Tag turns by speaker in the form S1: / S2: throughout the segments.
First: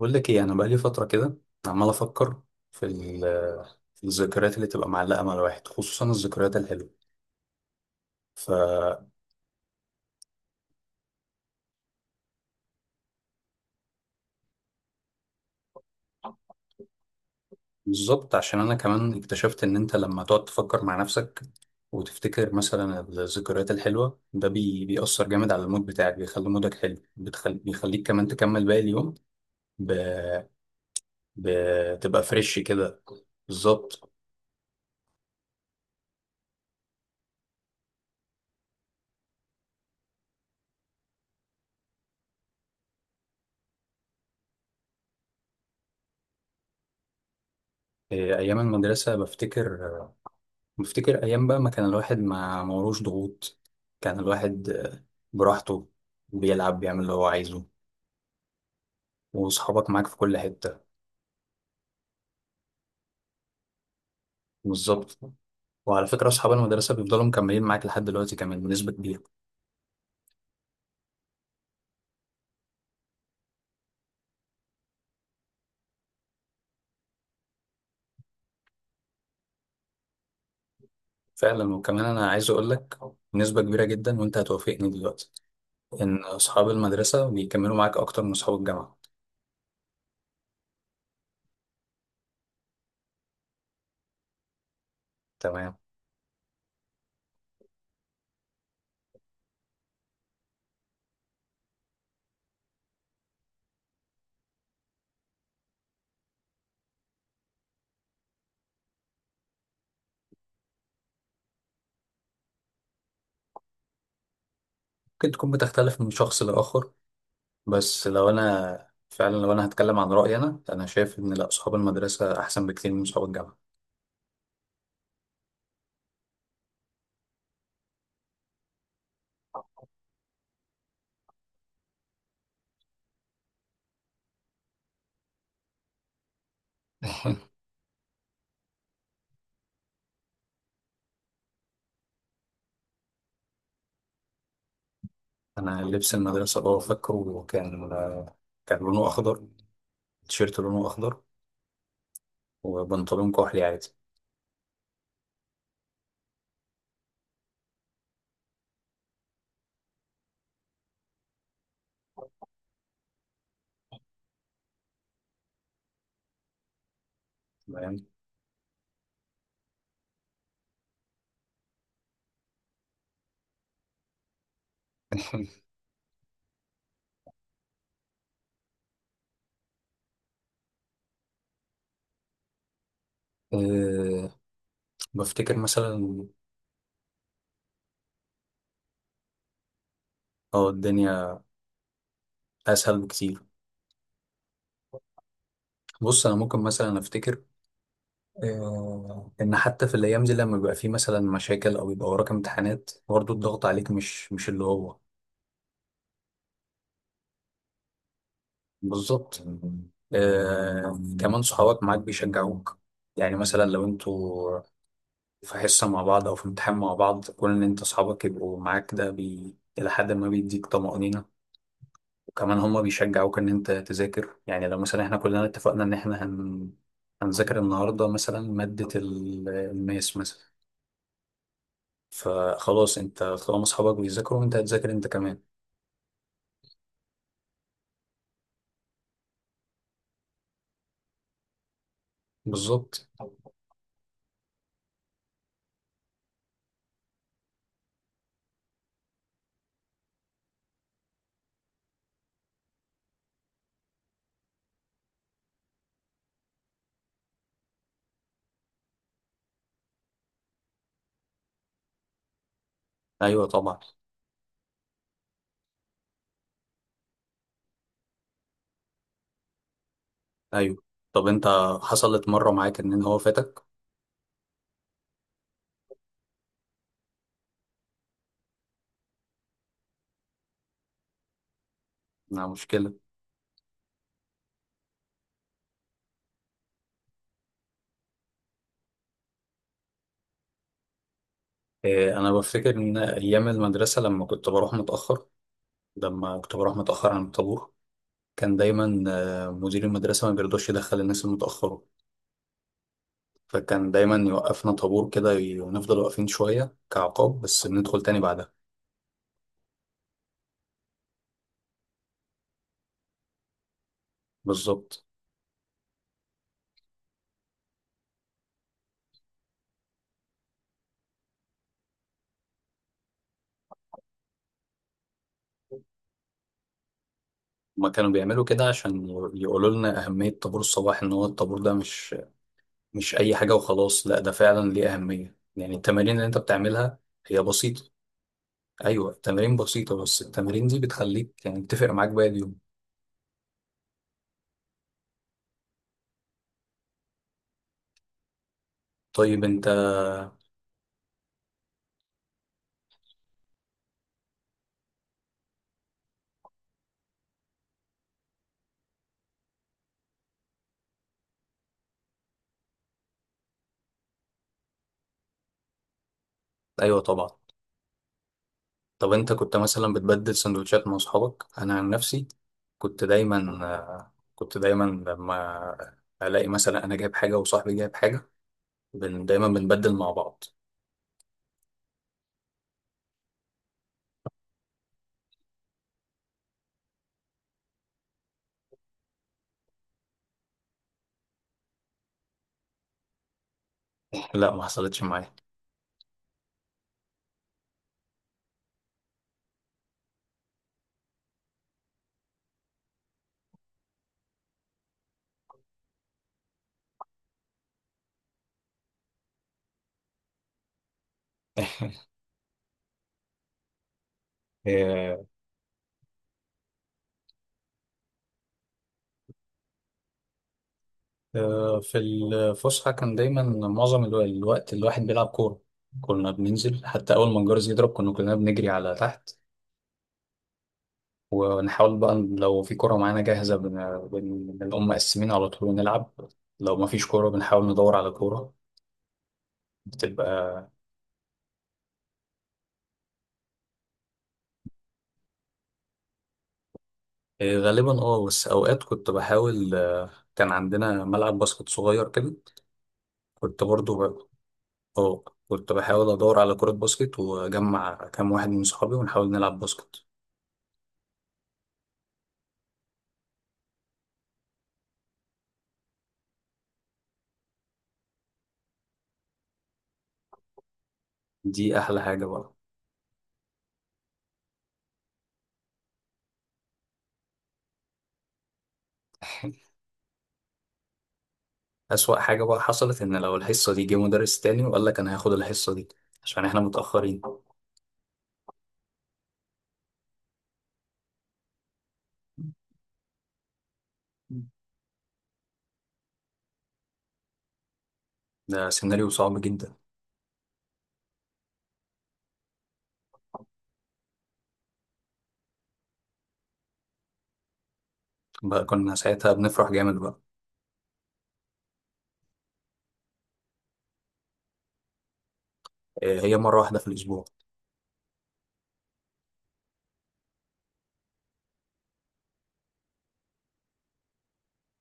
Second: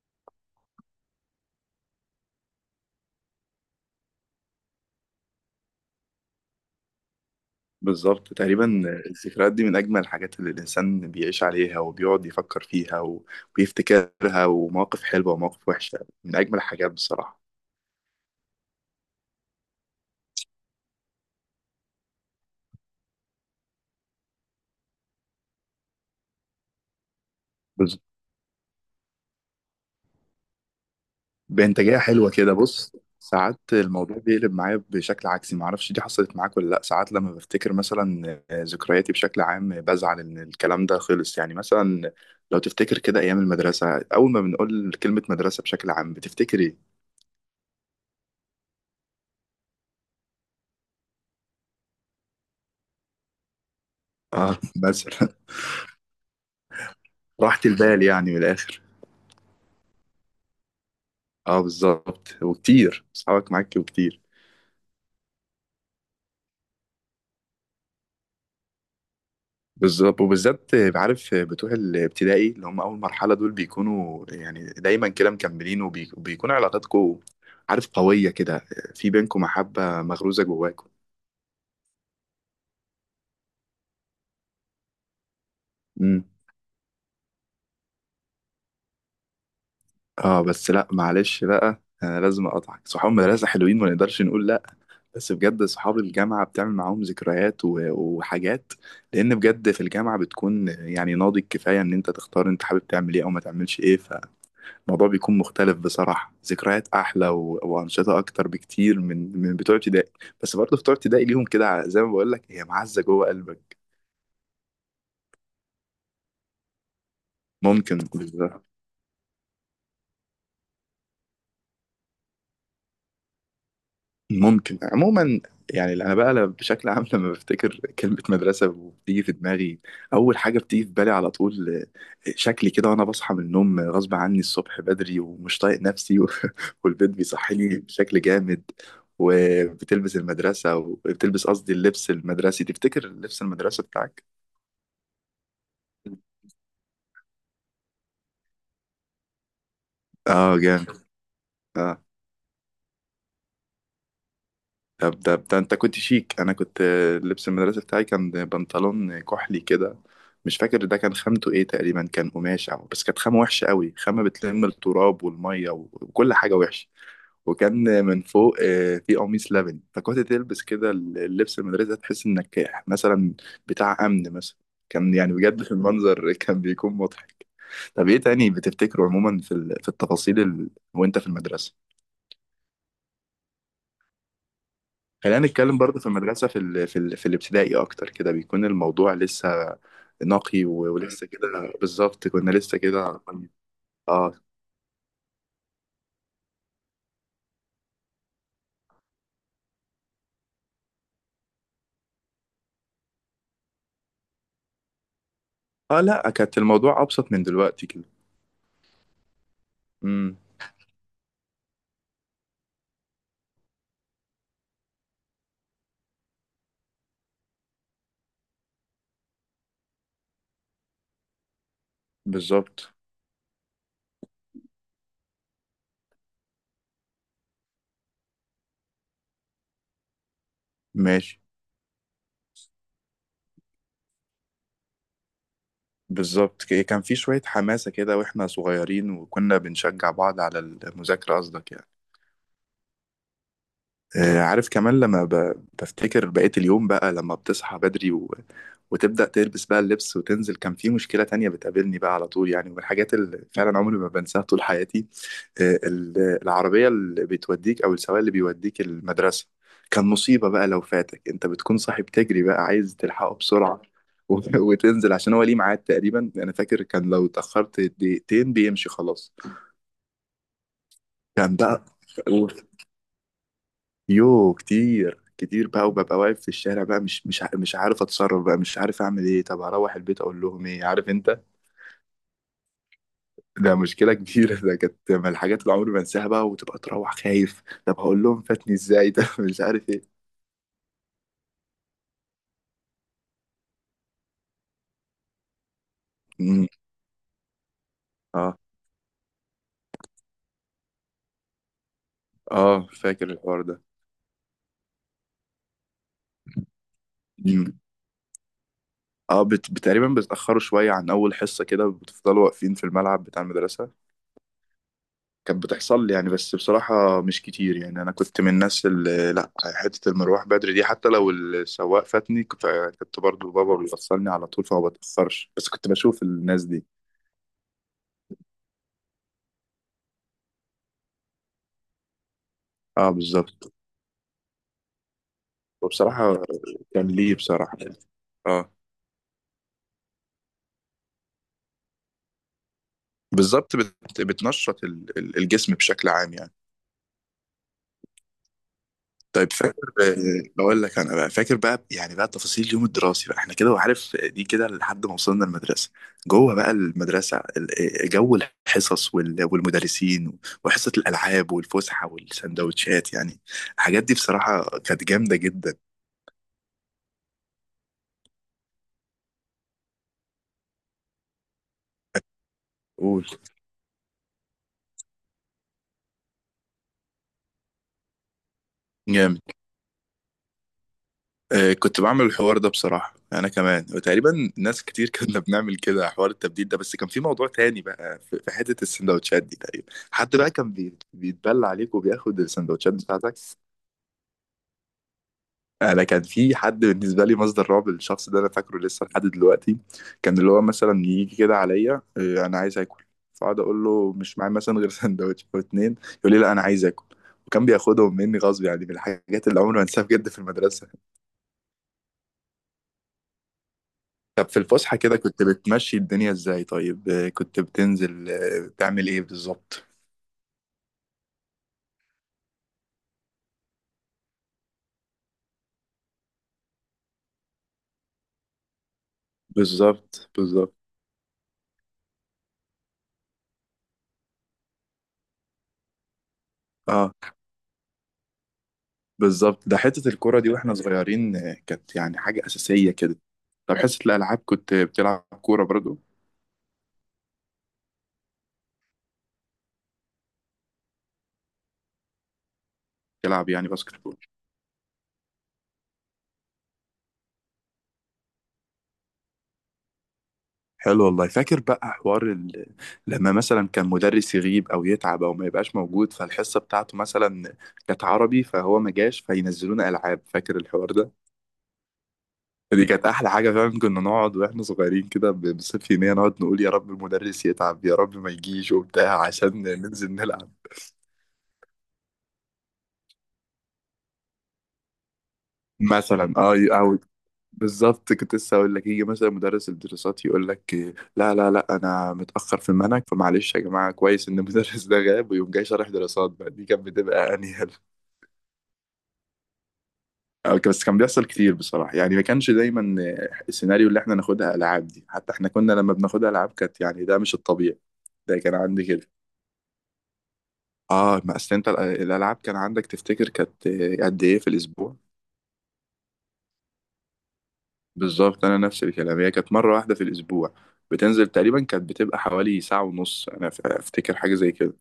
S1: بقول لك ايه، انا بقالي فتره كده عمال افكر في ال- في الذكريات اللي تبقى معلقه مع الواحد، خصوصا الذكريات الحلوه.
S2: بالظبط تقريبا.
S1: فبالظبط،
S2: الذكريات دي من أجمل الحاجات اللي الإنسان بيعيش عليها وبيقعد يفكر فيها ويفتكرها، ومواقف حلوة ومواقف وحشة، من أجمل الحاجات بصراحة.
S1: عشان انا كمان اكتشفت ان انت لما تقعد تفكر مع نفسك وتفتكر مثلا الذكريات الحلوه، ده بيأثر جامد على المود بتاعك، بيخلي مودك حلو،
S2: بز-
S1: بيخليك كمان تكمل باقي اليوم، ب...
S2: بإنتاجية
S1: بتبقى
S2: حلوة كده،
S1: فريش
S2: بص.
S1: كده.
S2: ساعات
S1: بالظبط.
S2: الموضوع بيقلب معايا بشكل عكسي، معرفش دي حصلت معاك ولا لأ. ساعات لما بفتكر مثلا ذكرياتي بشكل عام بزعل إن الكلام ده خلص، يعني مثلا لو تفتكر كده أيام المدرسة، أول ما بنقول كلمة مدرسة بشكل عام بتفتكر إيه؟
S1: إيه، ايام المدرسه بفتكر أيام بقى ما كان الواحد ما موروش ضغوط. كان
S2: اه
S1: الواحد
S2: مثلا.
S1: براحته، بيلعب، بيعمل اللي هو
S2: راحة
S1: عايزه،
S2: البال يعني من الآخر.
S1: وأصحابك معاك في كل حتة.
S2: اه بالظبط، وكتير اصحابك معاك وكتير.
S1: بالظبط. وعلى فكرة، أصحاب المدرسة بيفضلوا مكملين معاك لحد دلوقتي كمان بنسبة كبيرة.
S2: بالظبط، وبالذات عارف بتوع الابتدائي اللي هم اول مرحله، دول بيكونوا يعني دايما كده مكملين، وبيكون علاقاتكم عارف قويه كده، في بينكم محبه مغروزه جواكم.
S1: فعلا، وكمان أنا عايز أقول لك بنسبة كبيرة جدا، وأنت هتوافقني دلوقتي، إن
S2: امم.
S1: أصحاب المدرسة بيكملوا معاك أكتر من أصحاب الجامعة.
S2: اه بس لا، معلش بقى انا لازم اقطعك، صحاب المدرسه حلوين ما نقدرش نقول لا، بس بجد
S1: تمام.
S2: صحاب الجامعه بتعمل معاهم ذكريات وحاجات، لان بجد في الجامعه بتكون يعني ناضج كفايه ان انت تختار انت حابب تعمل ايه او ما تعملش ايه، الموضوع بيكون مختلف بصراحة، ذكريات أحلى وأنشطة أكتر بكتير من بتوع ابتدائي، بس برضه بتوع ابتدائي ليهم كده، زي ما بقول لك، هي معزة جوه قلبك.
S1: ممكن تكون بتختلف من شخص لآخر،
S2: ممكن.
S1: بس لو أنا فعلا، لو أنا هتكلم عن رأيي، أنا شايف إن لأ، أصحاب المدرسة أحسن بكتير من أصحاب الجامعة.
S2: ممكن عموما. يعني انا بقى بشكل عام لما بفتكر كلمه مدرسه وبتيجي في دماغي، اول حاجه بتيجي في بالي على طول شكلي كده وانا بصحى من النوم غصب عني الصبح بدري ومش طايق نفسي والبيت بيصحيني بشكل جامد، وبتلبس المدرسه وبتلبس، قصدي اللبس المدرسي، تفتكر لبس المدرسه بتاعك؟
S1: انا لبس المدرسه اه فاكره، كان لونه اخضر،
S2: اه
S1: تيشيرت لونه
S2: جامد.
S1: اخضر
S2: اه.
S1: وبنطلون كحلي عادي.
S2: طب ده انت كنت شيك، انا كنت لبس المدرسه بتاعي كان بنطلون كحلي كده، مش فاكر ده كان خامته ايه، تقريبا كان قماش او بس كانت خامه وحشه قوي، خامه بتلم التراب والميه وكل حاجه وحشه، وكان
S1: تمام.
S2: من فوق في قميص لبني، فكنت تلبس كده اللبس المدرسه تحس انك مثلا بتاع امن مثلا، كان يعني بجد في المنظر كان بيكون مضحك. طب ايه تاني بتفتكره عموما في في التفاصيل، وانت في المدرسه؟
S1: أه
S2: خلينا
S1: بفتكر
S2: نتكلم برضه في
S1: مثلا.
S2: المدرسة في في في الابتدائي أكتر كده، بيكون الموضوع لسه نقي
S1: اه،
S2: ولسه
S1: الدنيا
S2: كده بالظبط، كنا لسه
S1: اسهل
S2: كده
S1: بكتير.
S2: عارفين. اه.
S1: بص، انا ممكن مثلا افتكر ان حتى في الايام دي لما بيبقى فيه مثلا مشاكل او يبقى وراك امتحانات، برضه الضغط عليك مش اللي هو.
S2: اه لا، كانت الموضوع أبسط من دلوقتي كده.
S1: بالظبط.
S2: امم.
S1: كمان صحابك معاك بيشجعوك، يعني مثلا لو انتوا في حصة مع بعض أو في امتحان مع بعض، كون إن أنت أصحابك يبقوا معاك، ده إلى حد ما بيديك طمأنينة، وكمان هما
S2: بالظبط.
S1: بيشجعوك إن أنت تذاكر. يعني لو مثلا إحنا كلنا اتفقنا إن إحنا هنذاكر النهاردة مثلا مادة الماس مثلا،
S2: ماشي.
S1: فخلاص، أنت طالما أصحابك بيذاكروا أنت هتذاكر أنت كمان.
S2: بالظبط، كان في شوية حماسة كده واحنا صغيرين، وكنا بنشجع بعض على المذاكرة قصدك يعني.
S1: بالظبط.
S2: عارف كمان لما بفتكر بقية اليوم بقى، لما بتصحى بدري وتبدأ تلبس بقى اللبس وتنزل، كان في مشكلة تانية بتقابلني بقى على طول، يعني من الحاجات اللي فعلا عمري ما بنساها طول حياتي، العربية اللي بتوديك أو السواق اللي بيوديك المدرسة، كان مصيبة بقى لو فاتك، أنت بتكون صاحي بتجري بقى عايز تلحقه
S1: أيوه طبعا.
S2: بسرعة و... وتنزل عشان هو ليه ميعاد، تقريبا أنا فاكر كان لو اتأخرت دقيقتين بيمشي خلاص.
S1: أيوه. طب أنت،
S2: كان بقى
S1: حصلت مرة معاك إن هو فاتك؟
S2: كتير كتير بقى، وببقى واقف في الشارع بقى، مش عارف اتصرف بقى، مش عارف اعمل ايه، طب اروح البيت اقول لهم ايه، عارف انت،
S1: لا، مشكلة.
S2: ده مشكله كبيره، ده كانت من الحاجات اللي عمري ما انساها بقى، وتبقى تروح خايف، طب هقول لهم فاتني ازاي ده مش عارف ايه.
S1: إيه، أنا بفتكر إن أيام المدرسة لما كنت بروح متأخر، لما كنت
S2: مم.
S1: بروح متأخر عن الطابور، كان
S2: اه.
S1: دايما مدير المدرسة ما بيرضاش يدخل الناس المتأخرة.
S2: اه فاكر الحوار ده.
S1: فكان دايما يوقفنا طابور كده ونفضل واقفين شوية كعقاب، بس
S2: مم.
S1: بندخل تاني بعدها.
S2: اه تقريبا بتاخروا شويه عن اول حصه كده، بتفضلوا واقفين في الملعب بتاع المدرسه،
S1: بالظبط.
S2: كانت بتحصل لي يعني، بس بصراحة مش كتير، يعني أنا كنت من الناس اللي لأ، حتة المروح بدري دي حتى لو السواق فاتني كنت برضه بابا بيوصلني على طول فما بتأخرش، بس كنت بشوف الناس دي.
S1: هما كانوا بيعملوا كده عشان يقولوا لنا أهمية طابور الصباح، إن هو الطابور ده مش
S2: اه
S1: مش أي حاجة
S2: بالظبط.
S1: وخلاص. لا، ده فعلا ليه أهمية، يعني التمارين اللي أنت
S2: وبصراحة
S1: بتعملها
S2: كان ليه
S1: هي
S2: بصراحة.
S1: بسيطة.
S2: اه.
S1: أيوة، التمارين بسيطة بس التمارين دي بتخليك يعني بتفرق معاك باقي اليوم.
S2: بالظبط بتنشط الجسم بشكل عام يعني.
S1: طيب
S2: طيب
S1: أنت.
S2: فاكر بقول لك انا بقى فاكر بقى، يعني بقى تفاصيل اليوم الدراسي بقى احنا كده، وعارف دي كده لحد ما وصلنا المدرسه، جوه بقى المدرسه جو الحصص والمدرسين وحصه الالعاب والفسحه والسندوتشات يعني، الحاجات دي بصراحه كانت جامده جدا.
S1: أيوة طبعا. طب انت كنت مثلا بتبدل سندوتشات مع اصحابك؟ انا عن نفسي كنت
S2: قول.
S1: دايما كنت دايما لما الاقي مثلا انا جايب حاجه وصاحبي جايب حاجه،
S2: جامد،
S1: دايما بنبدل مع بعض.
S2: كنت بعمل الحوار ده بصراحه انا كمان، وتقريبا ناس كتير كنا بنعمل كده حوار التبديل ده، بس كان في موضوع تاني بقى في حته السندوتشات دي، تقريبا حد بقى كان بيتبلى عليك وبياخد السندوتشات بتاعتك.
S1: لا، ما حصلتش معايا.
S2: انا كان في حد بالنسبه لي مصدر رعب، الشخص ده انا فاكره لسه لحد دلوقتي، كان اللي هو مثلا يجي كده عليا انا عايز اكل، فاقعد اقول له مش معايا مثلا غير سندوتش او اتنين، يقول لي لا انا عايز اكل، وكان بياخدهم مني غصب، يعني من الحاجات اللي عمري ما انساها بجد في المدرسه. طب في الفسحه كده
S1: آه،
S2: كنت بتمشي الدنيا ازاي؟ طيب كنت بتنزل بتعمل ايه بالظبط؟
S1: في الفسحه كان دايما معظم الوقت الواحد بيلعب كوره. كنا بننزل حتى اول ما الجرس يضرب كنا كلنا بنجري على تحت،
S2: بالظبط بالظبط.
S1: ونحاول بقى لو في كوره معانا جاهزه بنقوم مقسمين على طول ونلعب، لو ما فيش
S2: اه
S1: كوره بنحاول ندور على كوره.
S2: بالظبط، ده حته الكوره دي
S1: بتبقى.
S2: واحنا صغيرين كانت يعني حاجه اساسيه كده. طب حصه الالعاب كنت بتلعب كوره برضو؟
S1: إيه، غالبا اه، بس اوقات كنت بحاول كان عندنا ملعب باسكت صغير كده.
S2: يلعب
S1: كنت
S2: يعني
S1: برضو
S2: باسكت بول.
S1: اه كنت بحاول ادور على كرة باسكت واجمع كام واحد من صحابي ونحاول نلعب باسكت.
S2: حلو والله، فاكر بقى حوار لما مثلا كان مدرس يغيب او يتعب او ما يبقاش موجود، فالحصه بتاعته مثلا كانت عربي فهو ما جاش فينزلونا العاب، فاكر الحوار ده؟
S1: دي احلى حاجة بقى.
S2: دي كانت احلى حاجه فعلا، كنا نقعد واحنا صغيرين كده بصفة يوميه نقعد نقول يا رب المدرس يتعب يا رب ما يجيش وبتاع عشان ننزل نلعب.
S1: اسوأ حاجة بقى حصلت ان لو الحصة دي جه مدرس تاني وقال لك انا هاخد الحصة دي
S2: مثلا
S1: عشان
S2: اه
S1: احنا
S2: او.
S1: متأخرين.
S2: بالظبط، كنت لسه اقول لك يجي مثلا مدرس الدراسات يقول لك لا لا لا انا متاخر في المنهج، فمعلش يا جماعه، كويس ان المدرس ده غاب ويقوم جاي شارح دراسات بقى، دي كانت بتبقى انيل.
S1: ده سيناريو صعب جدا.
S2: أو بس كان بيحصل كتير بصراحه يعني، ما كانش دايما السيناريو اللي احنا ناخدها العاب دي، حتى احنا كنا لما بناخدها العاب كانت يعني ده مش الطبيعي، ده كان
S1: بقى
S2: عندي
S1: كنا
S2: كده.
S1: ساعتها بنفرح جامد بقى.
S2: اه، ما اصل انت الالعاب كان عندك تفتكر كانت قد ايه في الاسبوع؟
S1: إيه، هي مرة واحدة في الاسبوع.
S2: بالظبط، انا نفس الكلام، هي كانت مره واحده في الاسبوع، بتنزل تقريبا كانت بتبقى حوالي ساعه ونص، انا افتكر حاجه زي كده.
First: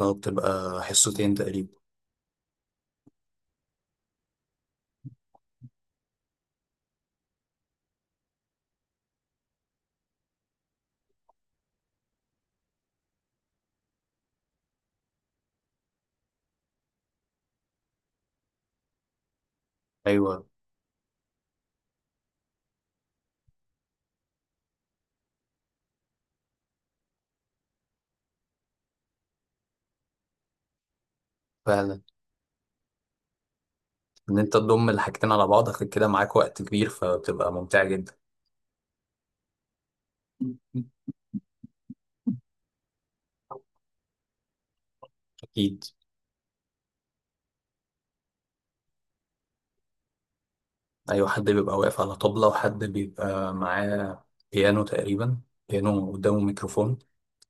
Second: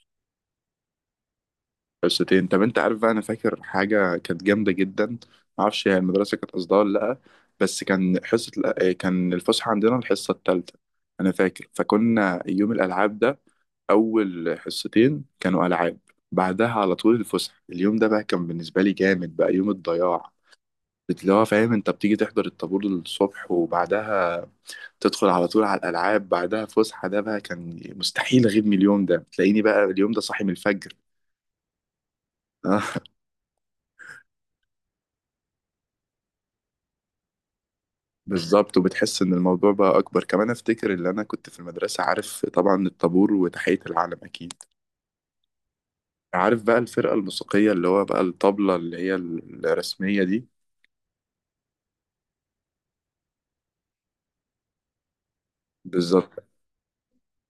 S1: لو بتبقى حصتين تقريبا.
S2: حصتين. طب انت عارف بقى، انا فاكر حاجه كانت جامده جدا، معرفش هي المدرسه كانت قصدها ولا لا، بس كان حصه كان الفسحه عندنا الحصه الثالثه انا فاكر، فكنا يوم الالعاب ده اول حصتين كانوا العاب، بعدها على طول الفسحه، اليوم ده بقى كان بالنسبه لي جامد بقى، يوم الضياع،
S1: ايوه.
S2: اللي هو فاهم انت بتيجي تحضر الطابور الصبح وبعدها تدخل على طول على الألعاب بعدها فسحة، ده بقى كان مستحيل أغيب من اليوم ده، تلاقيني بقى اليوم ده صاحي من الفجر.
S1: فعلا،
S2: آه.
S1: ان انت تضم الحاجتين على بعض اخد كده معاك وقت كبير فبتبقى ممتعة جدا.
S2: بالظبط، وبتحس إن الموضوع بقى أكبر كمان، أفتكر إن أنا كنت في المدرسة عارف طبعا الطابور وتحية العلم أكيد،
S1: اكيد.
S2: عارف بقى الفرقة الموسيقية اللي هو بقى الطبلة اللي هي الرسمية دي.
S1: ايوه، حد بيبقى واقف على طبلة وحد بيبقى معاه بيانو تقريبا، بيانو قدامه
S2: بالظبط
S1: ميكروفون.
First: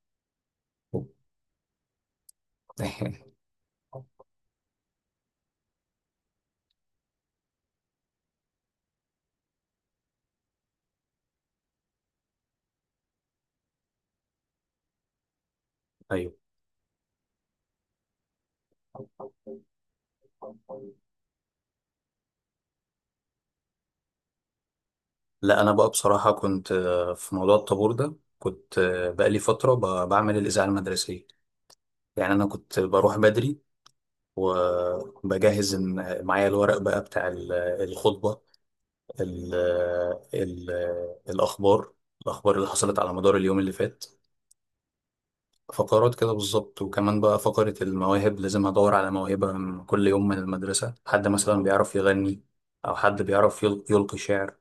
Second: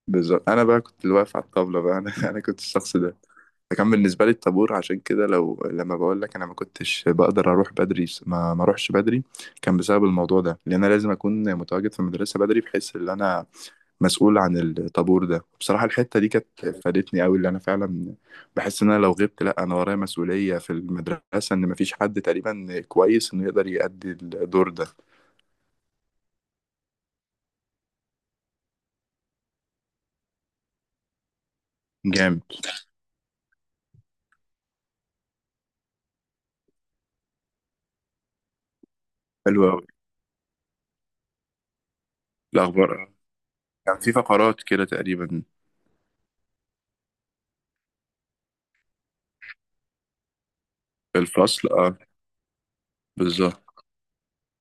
S2: بالظبط، أنا بقى كنت اللي واقف على الطبلة بقى، أنا أنا كنت الشخص ده، ده كان بالنسبة لي الطابور، عشان كده لو لما بقول لك انا ما كنتش بقدر اروح بدري، ما اروحش بدري كان بسبب الموضوع ده، لان انا لازم اكون متواجد في المدرسة بدري بحيث ان انا مسؤول عن الطابور ده، بصراحة الحتة دي
S1: ايوه.
S2: كانت فادتني قوي، اللي انا فعلا بحس ان انا لو غبت، لا انا ورايا مسؤولية في المدرسة، ان ما فيش حد تقريبا كويس انه يقدر يأدي الدور ده.
S1: لا، انا بقى بصراحة كنت في موضوع الطابور ده كنت بقالي فترة بعمل الإذاعة المدرسية. يعني
S2: جامد.
S1: انا كنت بروح بدري وبجهز معايا الورق بقى بتاع الخطبة، ال
S2: حلو قوي.
S1: ال الأخبار الأخبار اللي حصلت
S2: الاخبار.
S1: على مدار اليوم اللي
S2: كان
S1: فات.
S2: في فقرات كده تقريبا.
S1: فقرات كده بالظبط. وكمان بقى فقرة المواهب، لازم أدور على موهبة من كل يوم من المدرسة،
S2: في
S1: حد مثلا
S2: الفصل
S1: بيعرف
S2: اه.
S1: يغني أو حد
S2: بالظبط.
S1: بيعرف يلقي شعر.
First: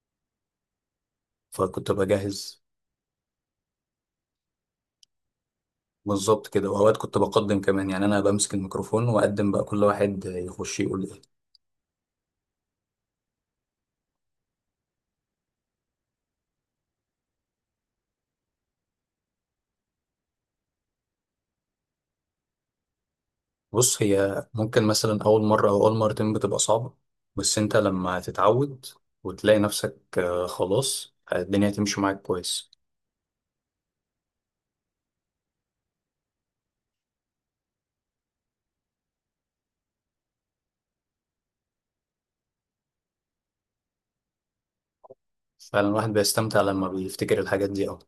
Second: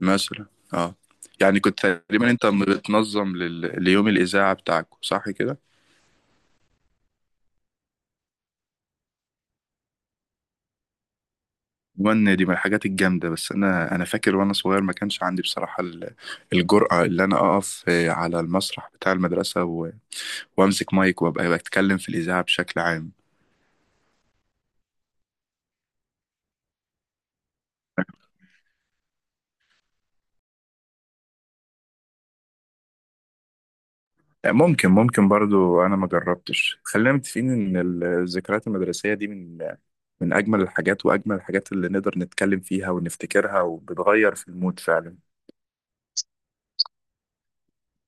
S2: مثلا. اه. يعني كنت
S1: فكنت
S2: تقريبا انت
S1: بجهز
S2: بتنظم ليوم الاذاعه بتاعك صح كده؟
S1: بالظبط كده، وأوقات كنت بقدم كمان، يعني أنا بمسك الميكروفون وأقدم بقى كل واحد يخش يقول إيه.
S2: وان دي من الحاجات الجامده، بس انا فاكر وانا صغير ما كانش عندي بصراحه الجرأه اللي انا اقف على المسرح بتاع المدرسه وامسك مايك وابقى بتكلم في الاذاعه بشكل عام.
S1: بص، هي ممكن مثلا أول مرة أو أول مرتين بتبقى صعبة، بس أنت لما تتعود وتلاقي نفسك خلاص الدنيا تمشي معاك كويس.
S2: آه، ممكن ممكن برضو، انا ما جربتش، خلينا متفقين ان الذكريات المدرسيه دي من اجمل الحاجات، واجمل الحاجات اللي نقدر نتكلم فيها ونفتكرها وبتغير في المود فعلا.
S1: فعلا، الواحد بيستمتع لما بيفتكر الحاجات دي أوي.